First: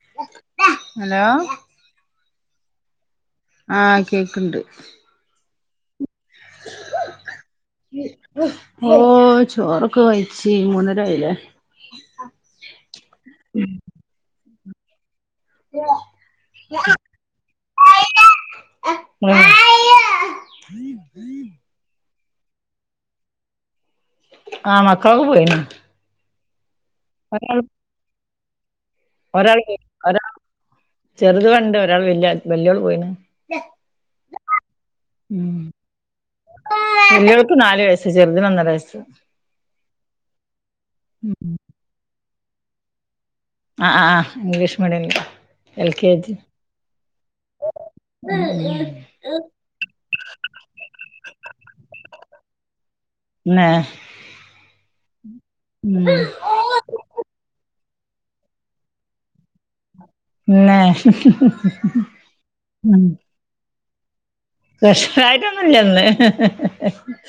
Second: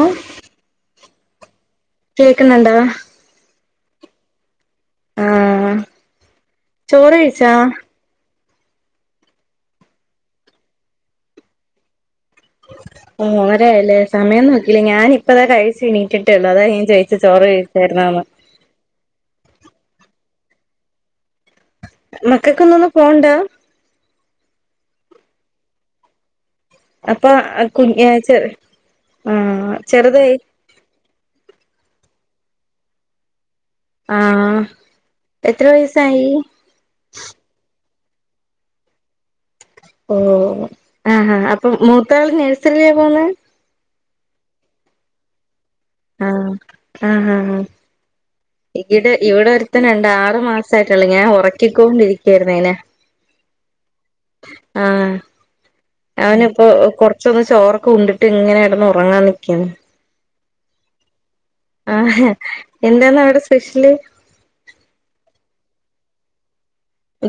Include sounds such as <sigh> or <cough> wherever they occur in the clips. ഓ hello കേക്കുന്നുണ്ടോ ആ കേൾക്കണ്ട് ആഹ ചോറ് കഴിച്ചാ ഓ ചോറൊക്കെ കഴിച്ചു മൂന്നര ആയിലേ ഓ അങ്ങനരല്ലേ സമയം നോക്കില്ലേ ഞാനാന് ഇപ്പതാ കഴിച്ചു നീട്ടിട്ട ഉള്ള അതാ ഞാൻ ചോദിച്ച ചോറ് കഴിച്ചായിരുന്നൊന്നു ഉം മക്കൾക്ക ഇന്ന് ഒന്ന് പോണ്ട ആ മക്കളോ ക്കെ പോയിണ് അപ്പൊ ഒരാൾ കുഞ്ഞച ഒരാൾ ഒ ചെറുത് ഉണ്ട് ഒരാൾ വല്യ ആള് പോയിണ് ആഹ എത്ര വയസായി വലിയോൾക്ക് നാല് വയസ്സ് ചെറുതിന് ഒന്നര വയസ്സ് ഓ ആഹാ ഉം അപ്പൊ മൂത്താള് നേഴ്സറയിലാ പോന്ന ആ ആ ഇംഗ്ലീഷ് മീഡിയമില് ആഹ ആഹ ആഹ് ഈടെ ഇവിടെ ഒരരുത്തൻ ണ്ട് ആറ് മാസ ആയിട്ടുള്ളൂ ഞാൻ ഉറക്കിക്കൊണ്ടിരിക്കയായിരുന്നു അയിനെ തന്നെ ആഹ അവന് പ്പെ കൊറച്ചൊന്ന് ചോറൊക്കെ ഉണ്ടിട്ട് ഇങ്ങനെ കിടന്ന് ഉറങ്ങാൻ നിക്കെണ് തന്നെ ആ എന്താന്ന അവിടെ സ്പെഷ്യല് സ്പെഷ്യൽ ആയിട്ടൊന്നുല്ല ഇന്ന്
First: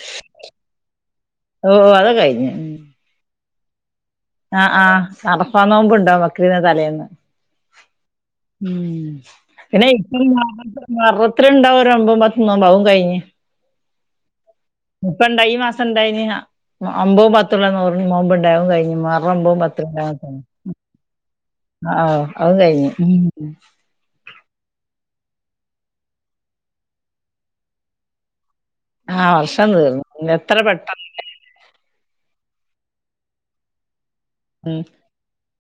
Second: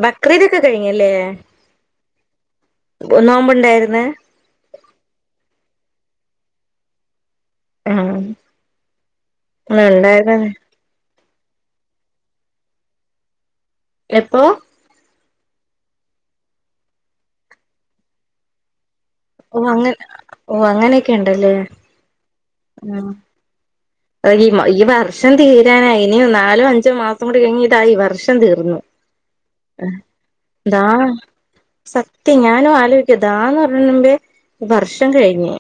ബക്രീദൊക്കെ കഴിഞ്ഞല്ലേ ഓ അതൊക്കെ കഴിഞ്ഞു നോമ്പ് ഇണ്ടായിരുന്ന് ആഹ് ആഹ് അറഫാന്നോമ്പ്ണ്ടോ നമ്മക്ക് തലേന്ന് ആഹ ഉം പിന്നെ ഇപ്പം മുഹറത്തി ഉണ്ടാവും ഒരു ഒമ്പോ പത്തും നോമ്പ് അഹും കഴിഞ്ഞ് എപ്പോ ഇപ്പ ഇണ്ട ഈ മാസം ഇണ്ടായിന ഒമ്പും പത്തുള്ള നോമ്പ് ണ്ടായി അതും കഴിന്നിനു പറ ഓ അങ്ങന ഓ അങ്ങനെയൊക്കെ ഉണ്ടല്ലേ ആഹ് ആഹ് അഹ്കഴിഞ്ഞ് ഈ വർഷം തീരാനയി ഇനിയും നാലോ അഞ്ചോ മാസം കൂടി കഴിഞ്ഞി ഇതാ ഈ വർഷം തീർന്നു ആഹ് വർഷം ഹെ തീർന്നു എത്ര ന്താ പെട്ടെന്ന് സത്യം ഞാനും ആലോചിക്കും താ പറ്ന്ന് മുപേ ഉം വർഷം കഴിഞ്ഞു.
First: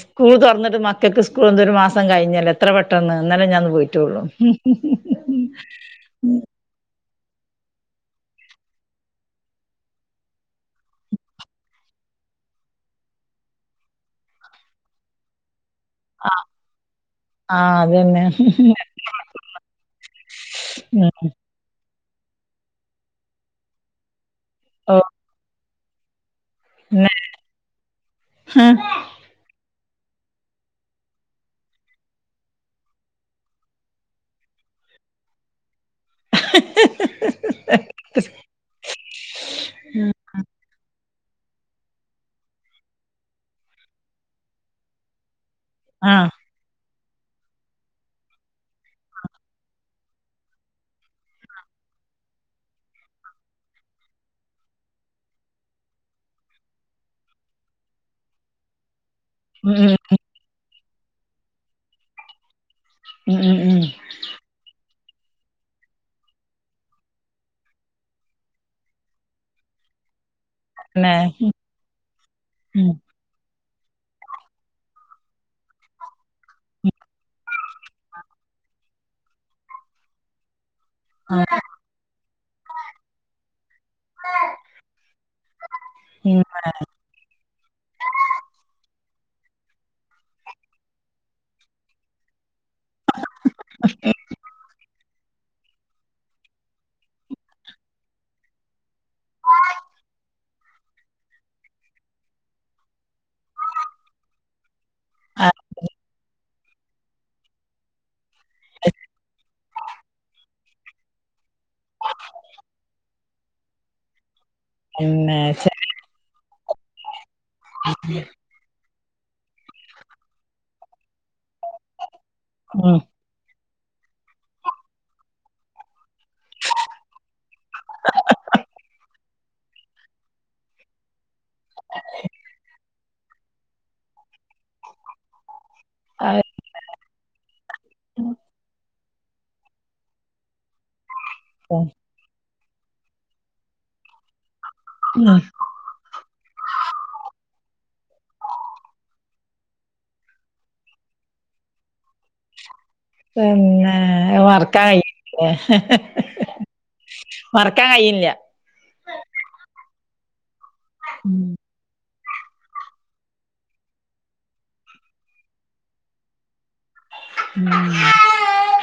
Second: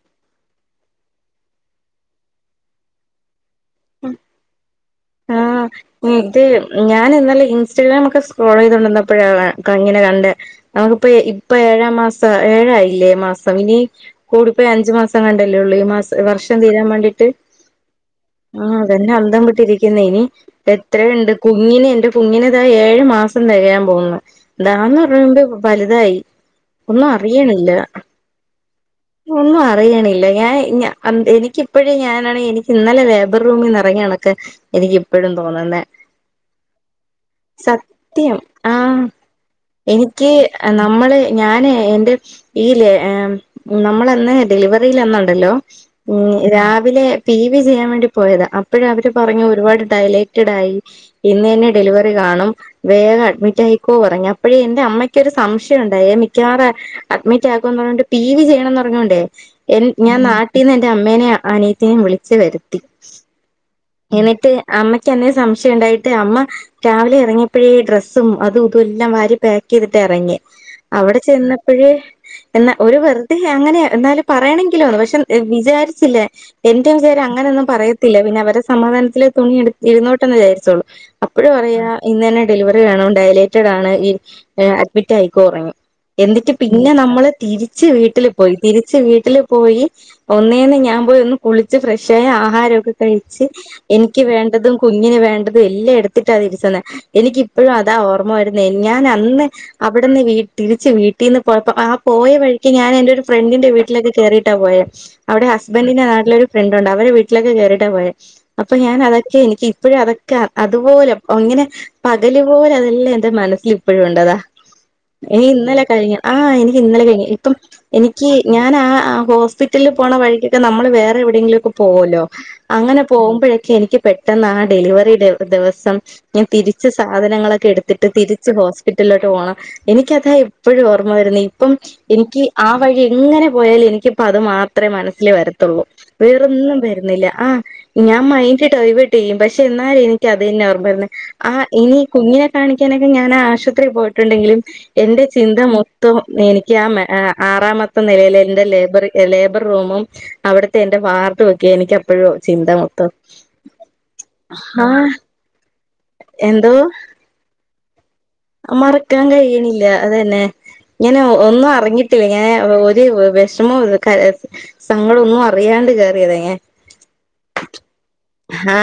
സ്കൂൾ തുറന്നിട്ട് മക്കൾക്ക് സ്കൂൾ എന്തരു മാസം കഴിഞ്ഞാല്ലോ എത്ര പെട്ടെന്ന് ഇന്നലെ മിഞ്ഞാന്ന് പോയിട്ടോള്ളൂ ആഹ ഇത് ഞാൻ ഇന്നാല ഇൻസ്റ്റാഗ്രാമേക്കെ സ്രോൾ ചെയ്തൊണ്ടിന്നപ്പോഴാണ് ഇങ്ങനെ കണ്ട് നമുക്കിപ്പ ഇപ്പൊ ഏഴാം മാസം ഏഴായിയില്ലേ മാസം ഇനി കൂടിപ്പോയ അഞ്ച് മാസം കണ്ടല്ലേള്ളൂ ഈ മാസം വർഷം തീരാൻ വേണ്ടിട്ട് ആഹ് അതന്നെ ആ അതന്നെ അന്തം വിട്ടിരിക്ക ഇനി എത്രണ്ട് കുഞ്ഞിന് എന്റെ കുഞ്ഞിന് താ ഏഴു മാസം തികയാൻ പോകുന്നു. ഓ ഇതാന്ന് പറയുമ്പോ വലുതായി ഒന്നും പിന്നെ അറിയണില്ല ഒന്നും അറിയണില്ല ഞാൻ ഞ എനിക്കിപ്പഴേ ഞാനാണെങ്ക എനിക്ക് ഇന്നലെ ലേബർ റൂമിൽന്ന് ഇറങ്ങിയാണ് എനിക്ക്പ്പോഴും തോന്നുന്നേ <unintelligible> സത്യം ആഹ എനിക്ക് നമ്മള് ഞാന് എന്റെ ഈ ലേ ഹെ നമ്മളന്ന് ഡെലിവറി ലന്ന് ഉണ്ടല്ലോ ഉ ആഹ് രാവിലെ പി വി ചെയ്യാൻ വേണ്ടി പോയത അപ്പോഴ അവര് പറഞ്ഞു ഒരുപാട് ഡയലൈറ്റഡ ആയി ഇന്ന് തന്നെ ഡെലിവറി കാണും. വേഗം അഡ്മിറ്റ് ആയിക്കോ പറഞ്ഞ അപ്പഴേ എന്റെ അമ്മയ്ക്കൊ ഒരു സംശയം ഉണ്ടായി മിക്കവാറ അഡ്മിറ്റ് ആക്കുംന്ന് പറഞ്ഞോണ്ട് പി വി ചെയ്യണംന്ന് പറഞ്ഞോണ്ടേ ഉം എന് ഉം ഞാൻ നാട്ടിൽന്ന് എൻറെ അമ്മേനെ അനിയത്തിനും വിളിച്ചു വരുത്തി. ഉം ഉം ഉം എന്നിട്ട് അമ്മയ്ക്ക്ന്നേ സംശയം ഇണ്ടായിട്ട് അമ്മ രാവിലെ ഇറങ്ങിയപ്പോഴേ ഡ്രസ്സും അതും ഇതുംഎല്ലാം വാരി പാക്ക് ചെയ്തിട്ട് ഇറങ്ങി. പിന്നെ അവിടെ ചെന്നപ്പോഴേ എന്നാ ഉം ഒരു വെറു അങ്ങനെയ എന്നാലും പറയണമെങ്കിലോന്ന് പക്ഷെ വിചാരിച്ചില്ലേ എന്റെവിചാരം അങ്ങനെയൊന്നും പറയത്തില്ല പിന്നെ അവരെ സമാധാനത്തില തുണി എടു ഇരുന്നോട്ടെന്ന് വിചാരിച്ചുളളൂ. അപ്പോഴ ആഹ് പറയാ! ഇന്ന് തന്നെ ഡെലിവറി വേണം ഡയലേറ്റഡ് ആണ് ഈ അഡ്മിറ്റ് ആയിക്കോ പറഞ്ഞ്. എന്നിട്ട് ഉം പിന്നെ നമ്മള് തിരിച്ച് വീട്ടില് പോയി. തിരിച്ച് വീട്ടില് പോയി ഒന്നേന്ന് ഞാൻ പോയി ഒന്ന് കുളിച്ച് ഫ്രഷായി ആഹാരമൊക്കെ എനിക്ക് വേണ്ടതും കുഞ്ഞിനു വേണ്ടതും എല്ലാം എടുത്തിട്ടാ തിരിച്ചു വന്നെ. എനിക്കിപ്പഴും അതാ ഓർമ്മ വരുന്നേ. ഞാൻ അന്ന് അവിടെന്ന് തിരിച്ച് വീട്ടീന്നു പോയപ്പോ ആ പോയ വഴിക്ക് ഞാൻ എന്റെ ഒരു ഫ്രണ്ടിന്റെ വീട്ടിലൊക്കെ കേറിയിട്ടാ പോയ. അവിടെ ഹസ്ബൻഡിന്റെ നാട്ടിലൊരു ഫ്രണ്ടുണ്ട്. അവരെ വീട്ടിലൊക്കെ കേറിട്ടാ പോയെ. അപ്പൊ ഞാൻ അതൊക്കെ എനിക്ക് ഇപ്പഴും അതൊക്കെ അതുപോലെ അങ്ങനെ! പകല് പോലെ അതെല്ലാം എന്റെ മനസ്സിൽ ഇപ്പോഴും ഉണ്ട്. അതാ പിന്നെ ഇനി ചെ ഇന്നലെ കഴിഞ്ഞു. ആ എനിക്ക് ഇന്നലെ കഴിഞ്ഞു. ഇപ്പം എനിക്ക് ഞാൻ ആ ഹോസ്പിറ്റലിൽ പോണ വഴിക്കൊക്കെ നമ്മള് വേറെ എവിടെയെങ്കിലും പോവല്ലോ. ഉം അങ്ങനെ പോകുമ്പോഴക്കെ എനിക്ക് പെട്ടെന്ന് ആ ഡെലിവറിടെ ഒരു ദിവസം! ഞൻ തിരിച്ച് സാധനങ്ങളൊക്കെ എടുത്തിട്ട് തിരിച്ച് ഹോസ്പിറ്റലിലോട്ട് പോണം. എനിക്കതാ എപ്പോഴും ഓർമ്മ വരുന്നെ. ഇപ്പം എനിക്ക് ആ വഴി എങ്ങനെ പോയാലും എനിക്കിപ്പ അത് മാത്രമേ മനസ്സില് വരത്തുള്ളൂ. അഹ് വേറൊന്നും വരുന്നില്ല. ആഹ്! ഞാൻ മൈൻഡ് ഡൈവേർട്ട് ചെയ്യും. പക്ഷെ എന്നാലും എനിക്ക് അത് തന്നെ ഓർമ്മ വരുന്നെ. ആ ഉം ഇനി! കുഞ്ഞിനെ കാണിക്കാനൊക്കെ ഞാൻ ആശുപത്രിയിൽ പോയിട്ടുണ്ടെങ്കിലും എന്റെ ചിന്ത മൊ ത്തം എനിക്ക് ആ ആറാമത്തെ നിലയിലെ എന്റെ ലേബർ ലേബർ റൂമും അവിടത്തെ എന്റെ വാർഡു വൊക്കെയാ എനിക്കെപ്പഴും ചിന്ത മൊത്തം. പിന്നെ ആ വർക്കായി ഇല്ല! എന്തോ! മറക്കാൻ കയ്യില്ല മറക്കാൻ കയ്യ്ണില്ല അതെന്നെ ഞാന് ഉം ഒന്നും അറിഞ്ഞ് ട്ടില്ല ഞാൻ ഒരു വെഷമവും കര സങ്കടൊന്നും അറിയാണ്ട് കേറിയതാ ഞാൻ <inaudible>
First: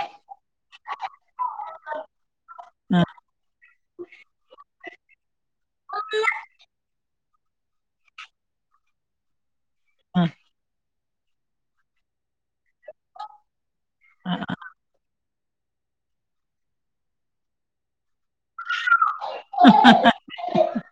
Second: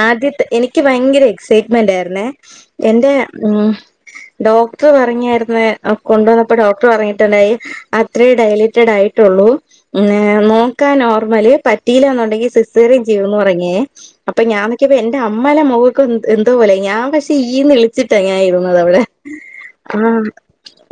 ആദ്യത്തെ എനിക്ക് ഭയങ്കര എക്സൈറ്റ്മെന്റായിരുന്നേ എന്റെ ഉം ഡോക്ടർ പറഞ്ഞായിരുന്ന് കൊണ്ടുവന്നപ്പോ ഡോക്ടർ പറ ട്ടടായി അത്രേ ഡയലേറ്റഡായിട്ടുള്ളൂ ആഹ് നോക്കാ നോർമല് പ റ്റില്ലാന്നുണ്ടെങ്കിൽ സിസേറിയൻ ചെയ്യണമെന്നു പറഞേ അപ്പൊ ആഹ് ഞാൻ ക്ക്യപ്പോ എ പി അമ്മേലെ മൊഖൊക്കെ എന്തോ പോലായി ഞാൻ പക്ഷെ ഈന്ന് ളിച്ചിട്ടാ ഞാരുന്നത് അവടെ ആ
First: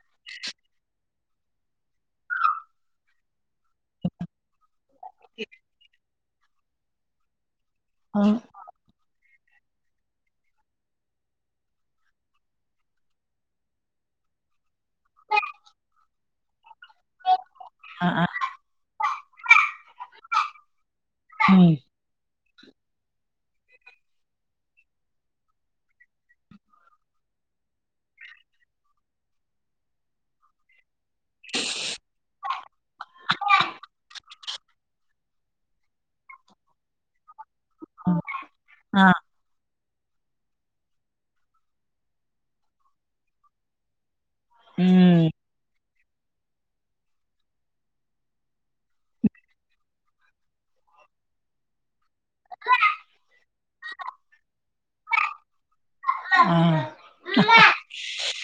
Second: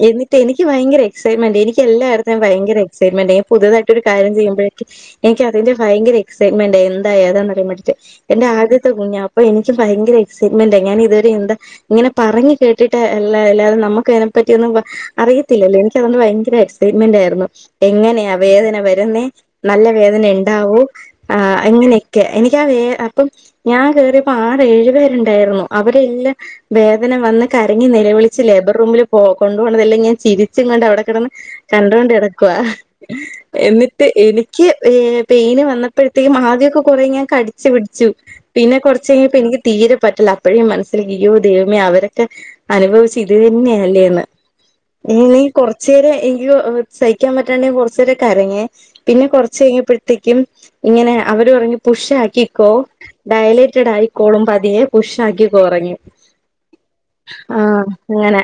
എന്നിട്ട് എനിക്ക് ഭയങ്കര എക്സൈറ്റ്മെന്റ് എനിക്ക് എല്ലാരെട്ത്തും ഭയങ്കര എക് സൈറ്റ്മെന്റ് പുതുതായിട്ടൊരു കാര്യം ചെയുമ്പോഴേക്ക് എനിക്ക് അതിന്റെ ഭയങ്കര എക് എക്സൈറ്റ്മെൻ്റായി എന്താ എതാന്ന് അറിയാവേണ്ടിട്ട് എന്റെ ആദ്യത്തെ കുഞ്ഞാ അപ്പൊ എനിക്ക് ഭയങ്കര എക്സൈറ്റ്മെന്റായി ഞാനിതുവരെ എന്താ ഇങ്ങനെ പറഞ്ഞ് കേട്ട് ട്ട് എല്ലാ എല്ലാതെ നമുക്ക് അതിനെ പറ്റി ഒന്നും അറിയത്തില്ലല്ലോ എനിക്കതൊണ്ട് ഭയങ്കര എക്സൈറ്റ്മെന്റായിരുന്നു ആഹ് ആഹ് എങ്ങനെയാ വേദന വരുന്നേ നല്ല വേദന ണ്ടാവോ ആ ആഹ് ഉം അങ്ങനെ ക്കെ എനിക്കാ വേ അപ്പം ഞാൻ കേറിയപ്പോ ആറേഴു പേരുണ്ടായിരുന്നു അവരെല്ലാം വേദന വന്ന് കരഞ്ഞ് നിലവിളിച്ച് ലേബർ റൂമില് കൊണ്ട് പോകുന്നതെല്ലാം ഞാൻ ചിരിച്ചും കൊണ്ട് അവിടെ കെടന്ന് കണ്ടൊണ്ട് കെടക്കുവാ എന്നിട്ട് എനിക്ക് ഏ പെയിന് വന്നപ്പോഴത്തേക്കും ആദ്യോക്കെ കൊറെ ഞാൻ കടി ടിച്ചു പിടിച്ചു പിന്നെ കൊറച്ചു ആഹ് കഴിഞ്ഞപ്പ എനിക്ക് തീരെ പറ്റില്ല അപ്പഴേ ഞാൻമനസ്സിൽ യ്യോ ദേവമേ അവരെ ക്കെ അനുഭവിച്ച ഇത് തന്നെയല്ലേന്ന് ഉം <unintelligible> കൊർച്ചേരം എനിക്ക് സഹിക്കാൻ പറ്റാണ്ടായി കൊർച്ചേരം കരഞ്ഞെ പിന്നെ കൊർച്ചയ്ഞ്ഞപ്പത്തേക്കും ഇങ്ങനെ അവര് പറഞ്ഞു പുഷാക്കിക്കോ ഡയലൈറ്റഡായിക്കോളും പതിയെ പുഷാക്കിക്കോന്നു പറഞ്ഞു ആ ആ അങ്ങനെ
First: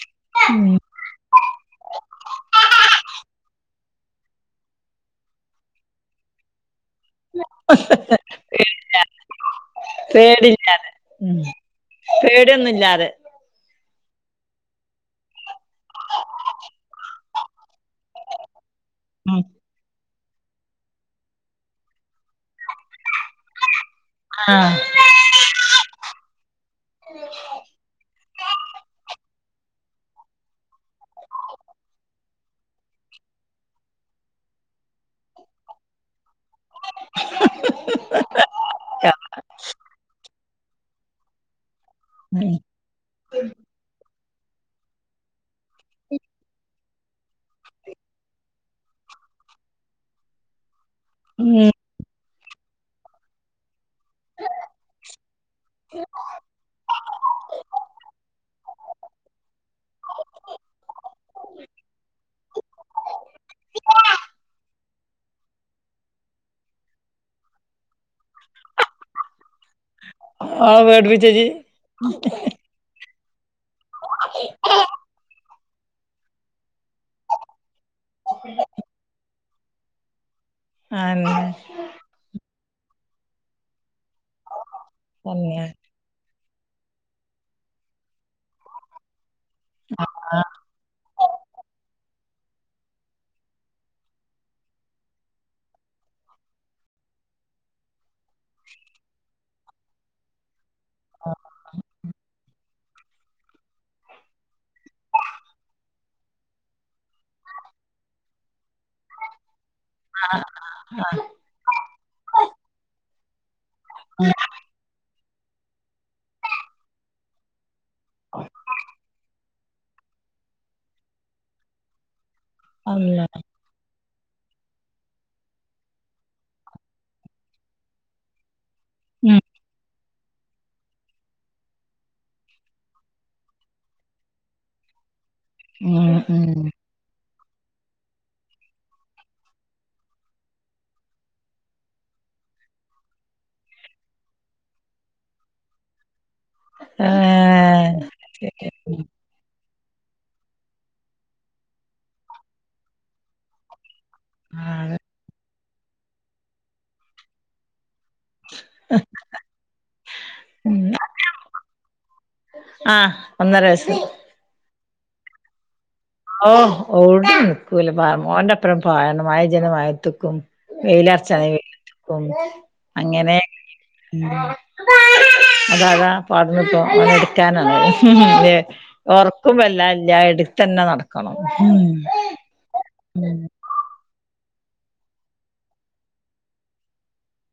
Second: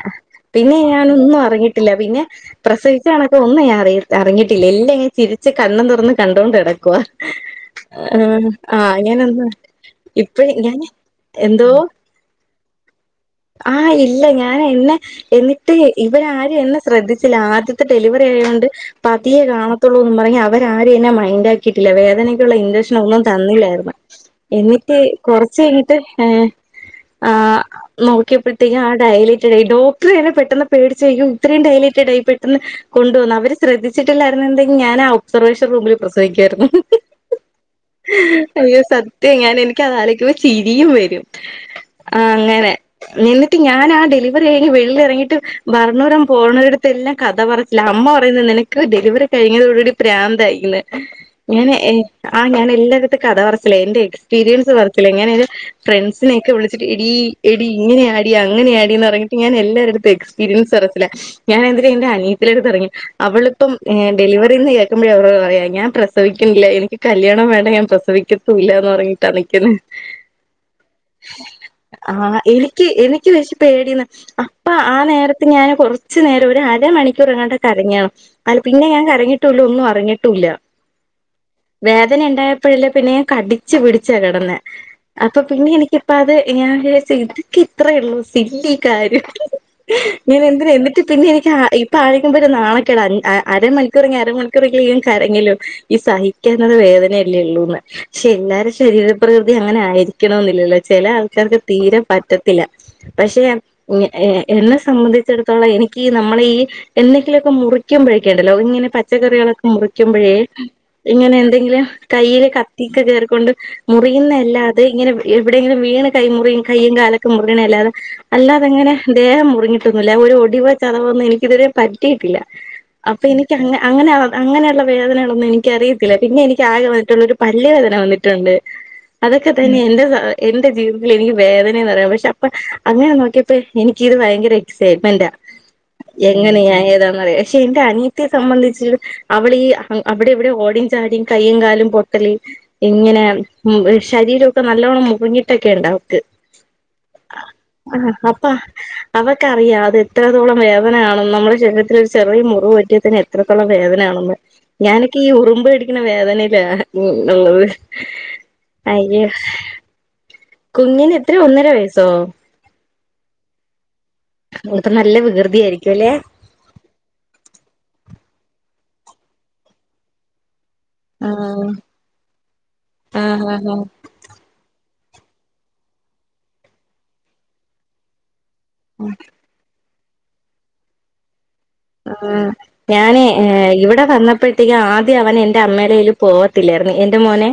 ഉം പിന്നെ ഞാനൊന്നും അറിഞ്ഞിട്ടില്ല പിന്നെ പ്രസവിച്ച കണൊക്കെ ഒന്നും ഞാൻ അറി അറിഞ്ഞിട്ടില്ല എല്ലാ ങ്ങനെ ചിരിച്ച് കണ്ണം തൊറന്ന് കണ്ടോണ്ട് കെടക്കുവാ ആ ആ ങ്ങാനന്ന് ഇപ്പഴേ ഞാന് പേടില്ലാതെ ഉം എന്തോ പേടിയൊന്നുല്ലാതെ ആ ഇല്ല ഞാന് ഇന്ന് എന്നിട്ട് ഇവരാരും എന്നെ ശ്രദ്ധിച്ചില്ല ആദ്യത്തെ ഡെലിവറിയായോണ്ട് ഉം പതിയെ കാണ ത്തൊള്ളൂന്നും പറഞ് അവരാരെന്നെ മൈൻഡാക്കിയിട്ടില്ല വേദനയ്ക്കുള്ള ഇൻചക്ഷനൊന്നും തന്നില്ലായിര്ന്ന് ആഹ് എന്നിറ്റ് കൊർച്ചയ്ഞ്ട്ട് ഏ ആ നോ ക്ക്യപ്പോഴത്തേക്കും ആ ഡയലേറ്റഡായി ഡോക്ടറെന്നെ പെട്ടെന്ന് പേടിച്ചു യ്യോ ഇത്രയും ഡയലേറ്റഡായി പെട്ടെന്ന് കൊണ്ട് വന്ന് അവര് ശ്രദ്ധിച്ചിട്ടില്ലായിരുന്നുണ്ടെങ്കിൽ ഞാൻ ആ ഒബ്സർവേഷൻ റൂമിൽ പ്രസവിക്കായിരുന്നു അയ്യോ സത്യം ഞാന് എനിക്ക് അത് ആലോയ്ക്കുമ്പോ ചിരിയും വെരും ആ ഉം അങ്ങനെ എന്നിട്ട് ഞാൻ ആ ഡെലിവറിയ്ഞ് വീട്ട്ന്ന് എറങ്ങിട്ടും ഭരണൂരം പോണോരെട്ത്തെല്ലം കഥ പറ ല്ല അമ്മ പറയുന്ന് നിനക്ക് ഡെലിവറി കഴിഞ്ഞതോടുകൂടി പ്രാന്തായിന്ന് ഉം ഞാന് എ ആ ഞാനെല്ലാരെട്ത്തും കഥ പറച്ചില എന്റെ എക്സ്പീരിയൻസ് പറച്ചില ഇങ്ങളനൊരു ഫ്രണ്ട്സിനൊക്കെ വിളിച്ചിട്ട് എടീ എ ടി ഇങ്ങനാടി അങ്ങനാടി ർഞ്ട്ട് ഞാൻ എല്ലാരെട്ത്തും എക്സ്പീരിൻസ്ർച്ചില ഞാനെ ന്തിനാ എന്റെ അനിയത്തിന്റെ ട്ത്തെറങ്ങി അവളിപ്പം എ ഡെലിവറിന്ന് കേക്കുമ്പോ അവൾ പറയാ ഞാൻ പ്രസവിക്കുന്നില്ല എനിക്ക് കല്യാണം വേണ്ട ഞാൻ പ്രസവിക്ക ത്തുല്ല പർഞ്ഞിട്ടാ നിക്കുന്നെ ആഹ് <unintelligible> എനിക്ക് എനിക്ക് <unintelligible> പേടിന്ന് അപ്പൊ ആ നേരത്ത് ഞാന് കൊർച്ച് നേരം ഒര് അരമണിക്കൂറെങ്ങാണ്ട് കരഞാണും അല്ല പിന്നെ ഞാൻ കരങ്ങിട്ടോളു ഒന്നും അറിങ്ങിട്ടുല്ല ആനെ വേദന ഉണ്ടായപ്പോഴില്ലേ പിന്നെ കടിച്ചു പിടിച്ചാ ക്കെടന്നെ അപ്പൊ തന്നെ പിന്നെ എനിക്കിപ്പ അത് ഞാൻ ഇതൊക്കെ ഇത്ര ഉള്ളൂ സിലി കാര്യം ഞാൻ എന്തിന എന്നിട്ട് പിന്നെ എനിക്ക് ഇപ്പ ആയിക്കുമ്പോ ഒരു നാണക്കെട അ അ അരമണി മിക്കറ അര മണിക്കൂർ കാരങ്കിലും ഈ സഹിക്ക്ണത് വേദനയല്ലേ ഉള്ളൂന്ന് പക്ഷെ എല്ലാരും ശരീരപ്രകൃതി അങ്ങനെ ആയിരിക്കണ എന്നില്ലല്ലോ ചില ആൾക്കാർക്ക് തീരെ പറ്റത്തില്ല പക്ഷെ എ എ എന്നെ സംബന്ധിച്ചിടുത്തോളം എനിക്ക് നമ്മളെ ഈ എന്തെങ്കിലുക്കെ മുറിക്കുമ്പോഴേക്ക് ഇണ്ടല്ലോ ഇങ്ങനെ പച്ചക്കറികളൊക്കെ മുറിക്കുമ്പോഴേ ഇങ്ങനെ എന്തെങ്കിലും കയ്യില് കത്തിക്കെ കേർക്കൊണ്ട് ആഹ് മുറിയുന്നല്ലാതെ ഇങ്ങനെ എവിടെയെങ്കിലും വീണ് കൈ മുറിയും കയും കാലൊക്കെ മുറിയുന്ന ല്ലാതെ അല്ലാതെങ്ങനെ ദേഹം മുറിങ്ങിയിട്ടൊന്നുല്ല ഒരു ഒടിവോ ചതവൊന്നും എനിക്ക് ഇതുവരെ പറ്റിയിട്ടില്ല അപ്പൊ അള്ളാ എനിക്ക് അങ്ങ അങ്ങനെ അങ്ങനെയുള്ള വേദനകളൊന്നും എനിക്കറിയത്തില്ല പിന്നെ എനിക്ക് ആഗ്രഹ ഒറ്റള്ളരു പല്ല് വേദന വന്നിട്ടുണ്ട് ഉം അതൊക്കെ തന്നെ എന്റെ എന്റെ ജീവിതത്തിൽ എനിക്ക് വേദനന്ന് പറയാ പ ക്ഷെ അപ്പൊ അങ്ങനെ നോക്കിയപ്പോ എനിക്കിത് ഭയങ്കര എക്സൈറ്റ്മെന്റ് ഉം ഉം എങ്ങനെയ ഞാൻ ഏതാന്ന്റ പക്ഷെ എന്റെ അനിയ ത്തി സംബന്ധിച്ചിച്ച് അവടെ ഈ അവിടെ എവിടെ ഓടും ചാടും കയ്യും കാലും പൊട്ടല് ഇങ്ങനെ ശരീരൊക്കെ നല്ലോണ്ണം മുറങ്ങിട്ടൊക്കെ ഇണ്ട അവക്ക് ആഹ് ആഹ് അപ്പ അതൊക്കെ അറിയാം അത് എത്രത്തോളം വേദനണ നമ്മുടെ ശരീരത്തിൽ ഒരു ചെറിയ മുറിവ് പറ്റിയത്തി എത്രതോള്ള വേദനയാണന്ന് ഞാനൊക്കെ ഈ ഉറുമ്പ് എടിക്കുന്ന വേദനയിലാള്ളത് അയ്യോ കുഞ്ഞിന് എത്രയ ഒന്നര വയസ്സോ ആഹ് ഒന്നര വയസ്സ്‌ മോള് പ്പം നല്ല വികൃതിയയിരിക്കും ല്ലേ ഓ ഓടും നിക്കൂല മോന്റെ അപ്പറം പായണം മഴ പെജണെങ്കി മഴത്ത്ക്കും വെയിലറച്ചാണേങ്കി ആഹ് <unintelligible> അങ്ങനെ ആഹ് അതതാ പാടന്ന്പ്പം ഓനെ എടുക്കാനാണയ് ഉം ഉം ലേ. ഒറക്കും വല്ലാ ഇല്ല്യാ ഇട്ത്തെന്നെ നടക്കണം ഉം ഉം ഞാന് ഇവടെ വന്നപ്പഴത്തേക്കും ആദ്യം അവനെന്റെ അമ്മേടേയില് പോവത്തില്ലായിര്ന്നു എന്റെ മോനേ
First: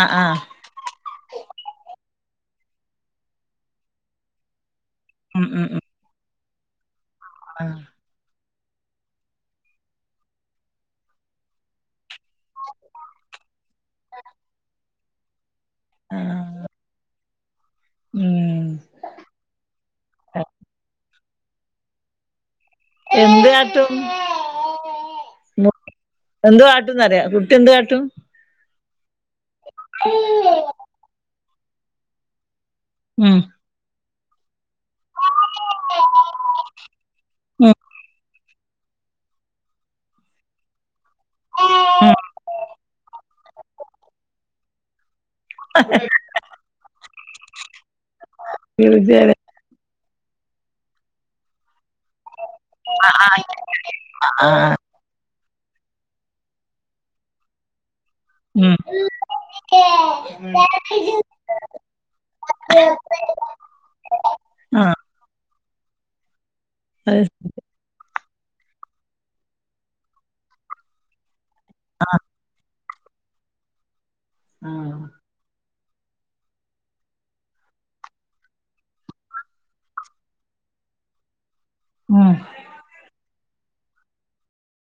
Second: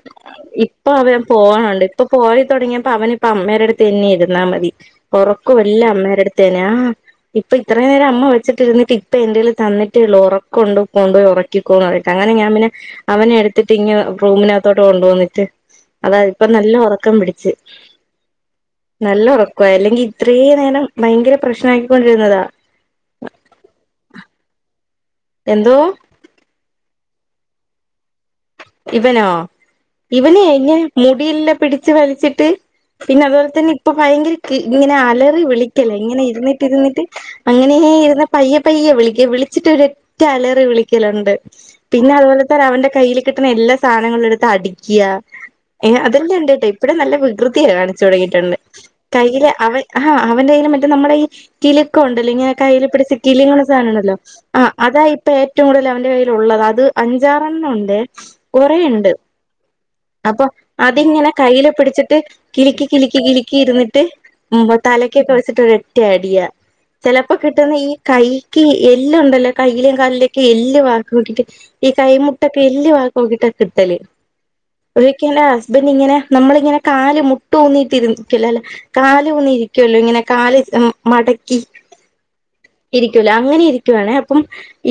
ആഹ് ആഹ്. ഇപ്പൊ അവൻ പോവണൊണ്ട് ഇപ്പൊ പോയി തൊടങ്ങിയപ്പോ അവന് ഇപ്പ അമ്മേടെ അടുത്തെന്നെ ഇരുന്നാ മതി. ഉം ഉം ഉം ഒറക്കവെല്ലാം അമ്മേടടുത്തെന്നാ ആഹ് ഇപ്പൊ ആഹ് ഇത്രോം നേരം അമ്മ വച്ചിട്ടിരുന്നിട്ട് ഇപ്പ എൻ്റേൽ തന്നിട്ടേള്ളു ഒറക്കൊണ്ട് കൊണ്ട്പോയി ഒറക്കിക്കൊന്നറഞ്ഞിട്ട് അങ്ങനെ ഞാൻ പിന്നെ അവനെടുത്തിട്ട് ഇങ്ങ് റൂമിനാത്തോട്ട് കൊണ്ടോ ന്നിട്ട് അതാ ഇപ്പൊ ആഹ് നല്ല ഒറക്കം പിടിച്ച്. ഉം നല്ല ഒറക്കവായി അല്ലെങ്കീ ഇത്രേം നേരം ഭയങ്കര പ്രശ്നമായ്ക്കൊണ്ടിരുന്നതാ. എന്ത് കാട്ടും? എന്തോ എന്ത് കാട്ടുന്നറയാ കുട്ടി എന്ത് കാട്ടും ഇവനോ ഇവന് എന്നെ ഉം മുടിയെല്ലാ പിടിച്ച് വലിച്ചിട്ട് ഉം പിന്നതുപോല് തന്നെ ഇപ്പ ഭയങ്കര ഇങ്ങനെ അലറി വിളിക്കലാ ഇങ്ങനെ ഇരുന്നിട്ടിരുന്നിട്ട് അങ്ങനെ ഇരുന്ന പയ്യ പയ്യെ വിളിക്കേ വിളിച്ചിട്ട് ഒരെറ്റലറി വിളിക്കലുണ്ട് പിന്നെ അതുപോലെ തന്നെ അവൻ്റെ കയ്യ്ല് കിട്ട്ണെ എല്ലാ സാധനങ്ങളെടുത്ത് അടിക്ക്യാ അതെല്ലാം ഇണ്ട്ട്ടോ ഇപ്പയേ നല്ല വികൃതിയാ കാണിച്ചു തൊടങ്ങീട്ട്ണ്ട്. ഉം കയ്യില് അവൻ ആഹ് അവൻ്റേയില് മറ്റേ നമ്മടെ ഈ കിലുക്ക ഒണ്ടല്ല ഇങ്ങനെ കയ്യിൽ ആ പിടിച്ച് ആ കിലിങ്ങ്ണ സാനണ്ടല്ലോ ആ ആഹ് അതായി ഇപ്പൊ ഏറ്റവും കൂടുതലവന്റെ കയ്യിലൊള്ളത് അത് അഞ്ചാറെണ്ണവുണ്ടേ കൊറേയ്ണ്ട്. ഏഹ്. അപ്പൊ അതിങ്ങനെ കയ്യില് പിടിച്ചിട്ട് കിലിക്കി കിലിക്കി കിലി ക്കി ഇരുന്നിട്ട് ആ തലക്കൊക്കെ വെച്ചിട്ട് ഒരൊറ്റയടിയാ അത് ചെലപ്പോ കി കിട്ടന്നേ ഈ കൈയ്ക്ക് എല്ല് ഒണ്ടല്ലോ കൈയിലും കാലിലൊക്കെ എല്ല് വ <unintelligible> ഈ കൈ മുട്ടൊക്കെ എല്ല് വാക്കോക്കീട്ടാ കിട്ടല് ആ എന്റെ ഹസ്ബന്റ് ഇങ്ങനെ നമ്മളിങ്ങനെ കാല് മുട്ട് ഊന്നിട്ടിരിക്കലല്ലേ കാലൂന്നി ഇരിക്കുവല്ലോ ഇങ്ങനെ കാല് മടക്കി ആഹ്. ഇരിക്കൂലേ അങ്ങനെ ഇരിക്കുവാണേ, അപ്പം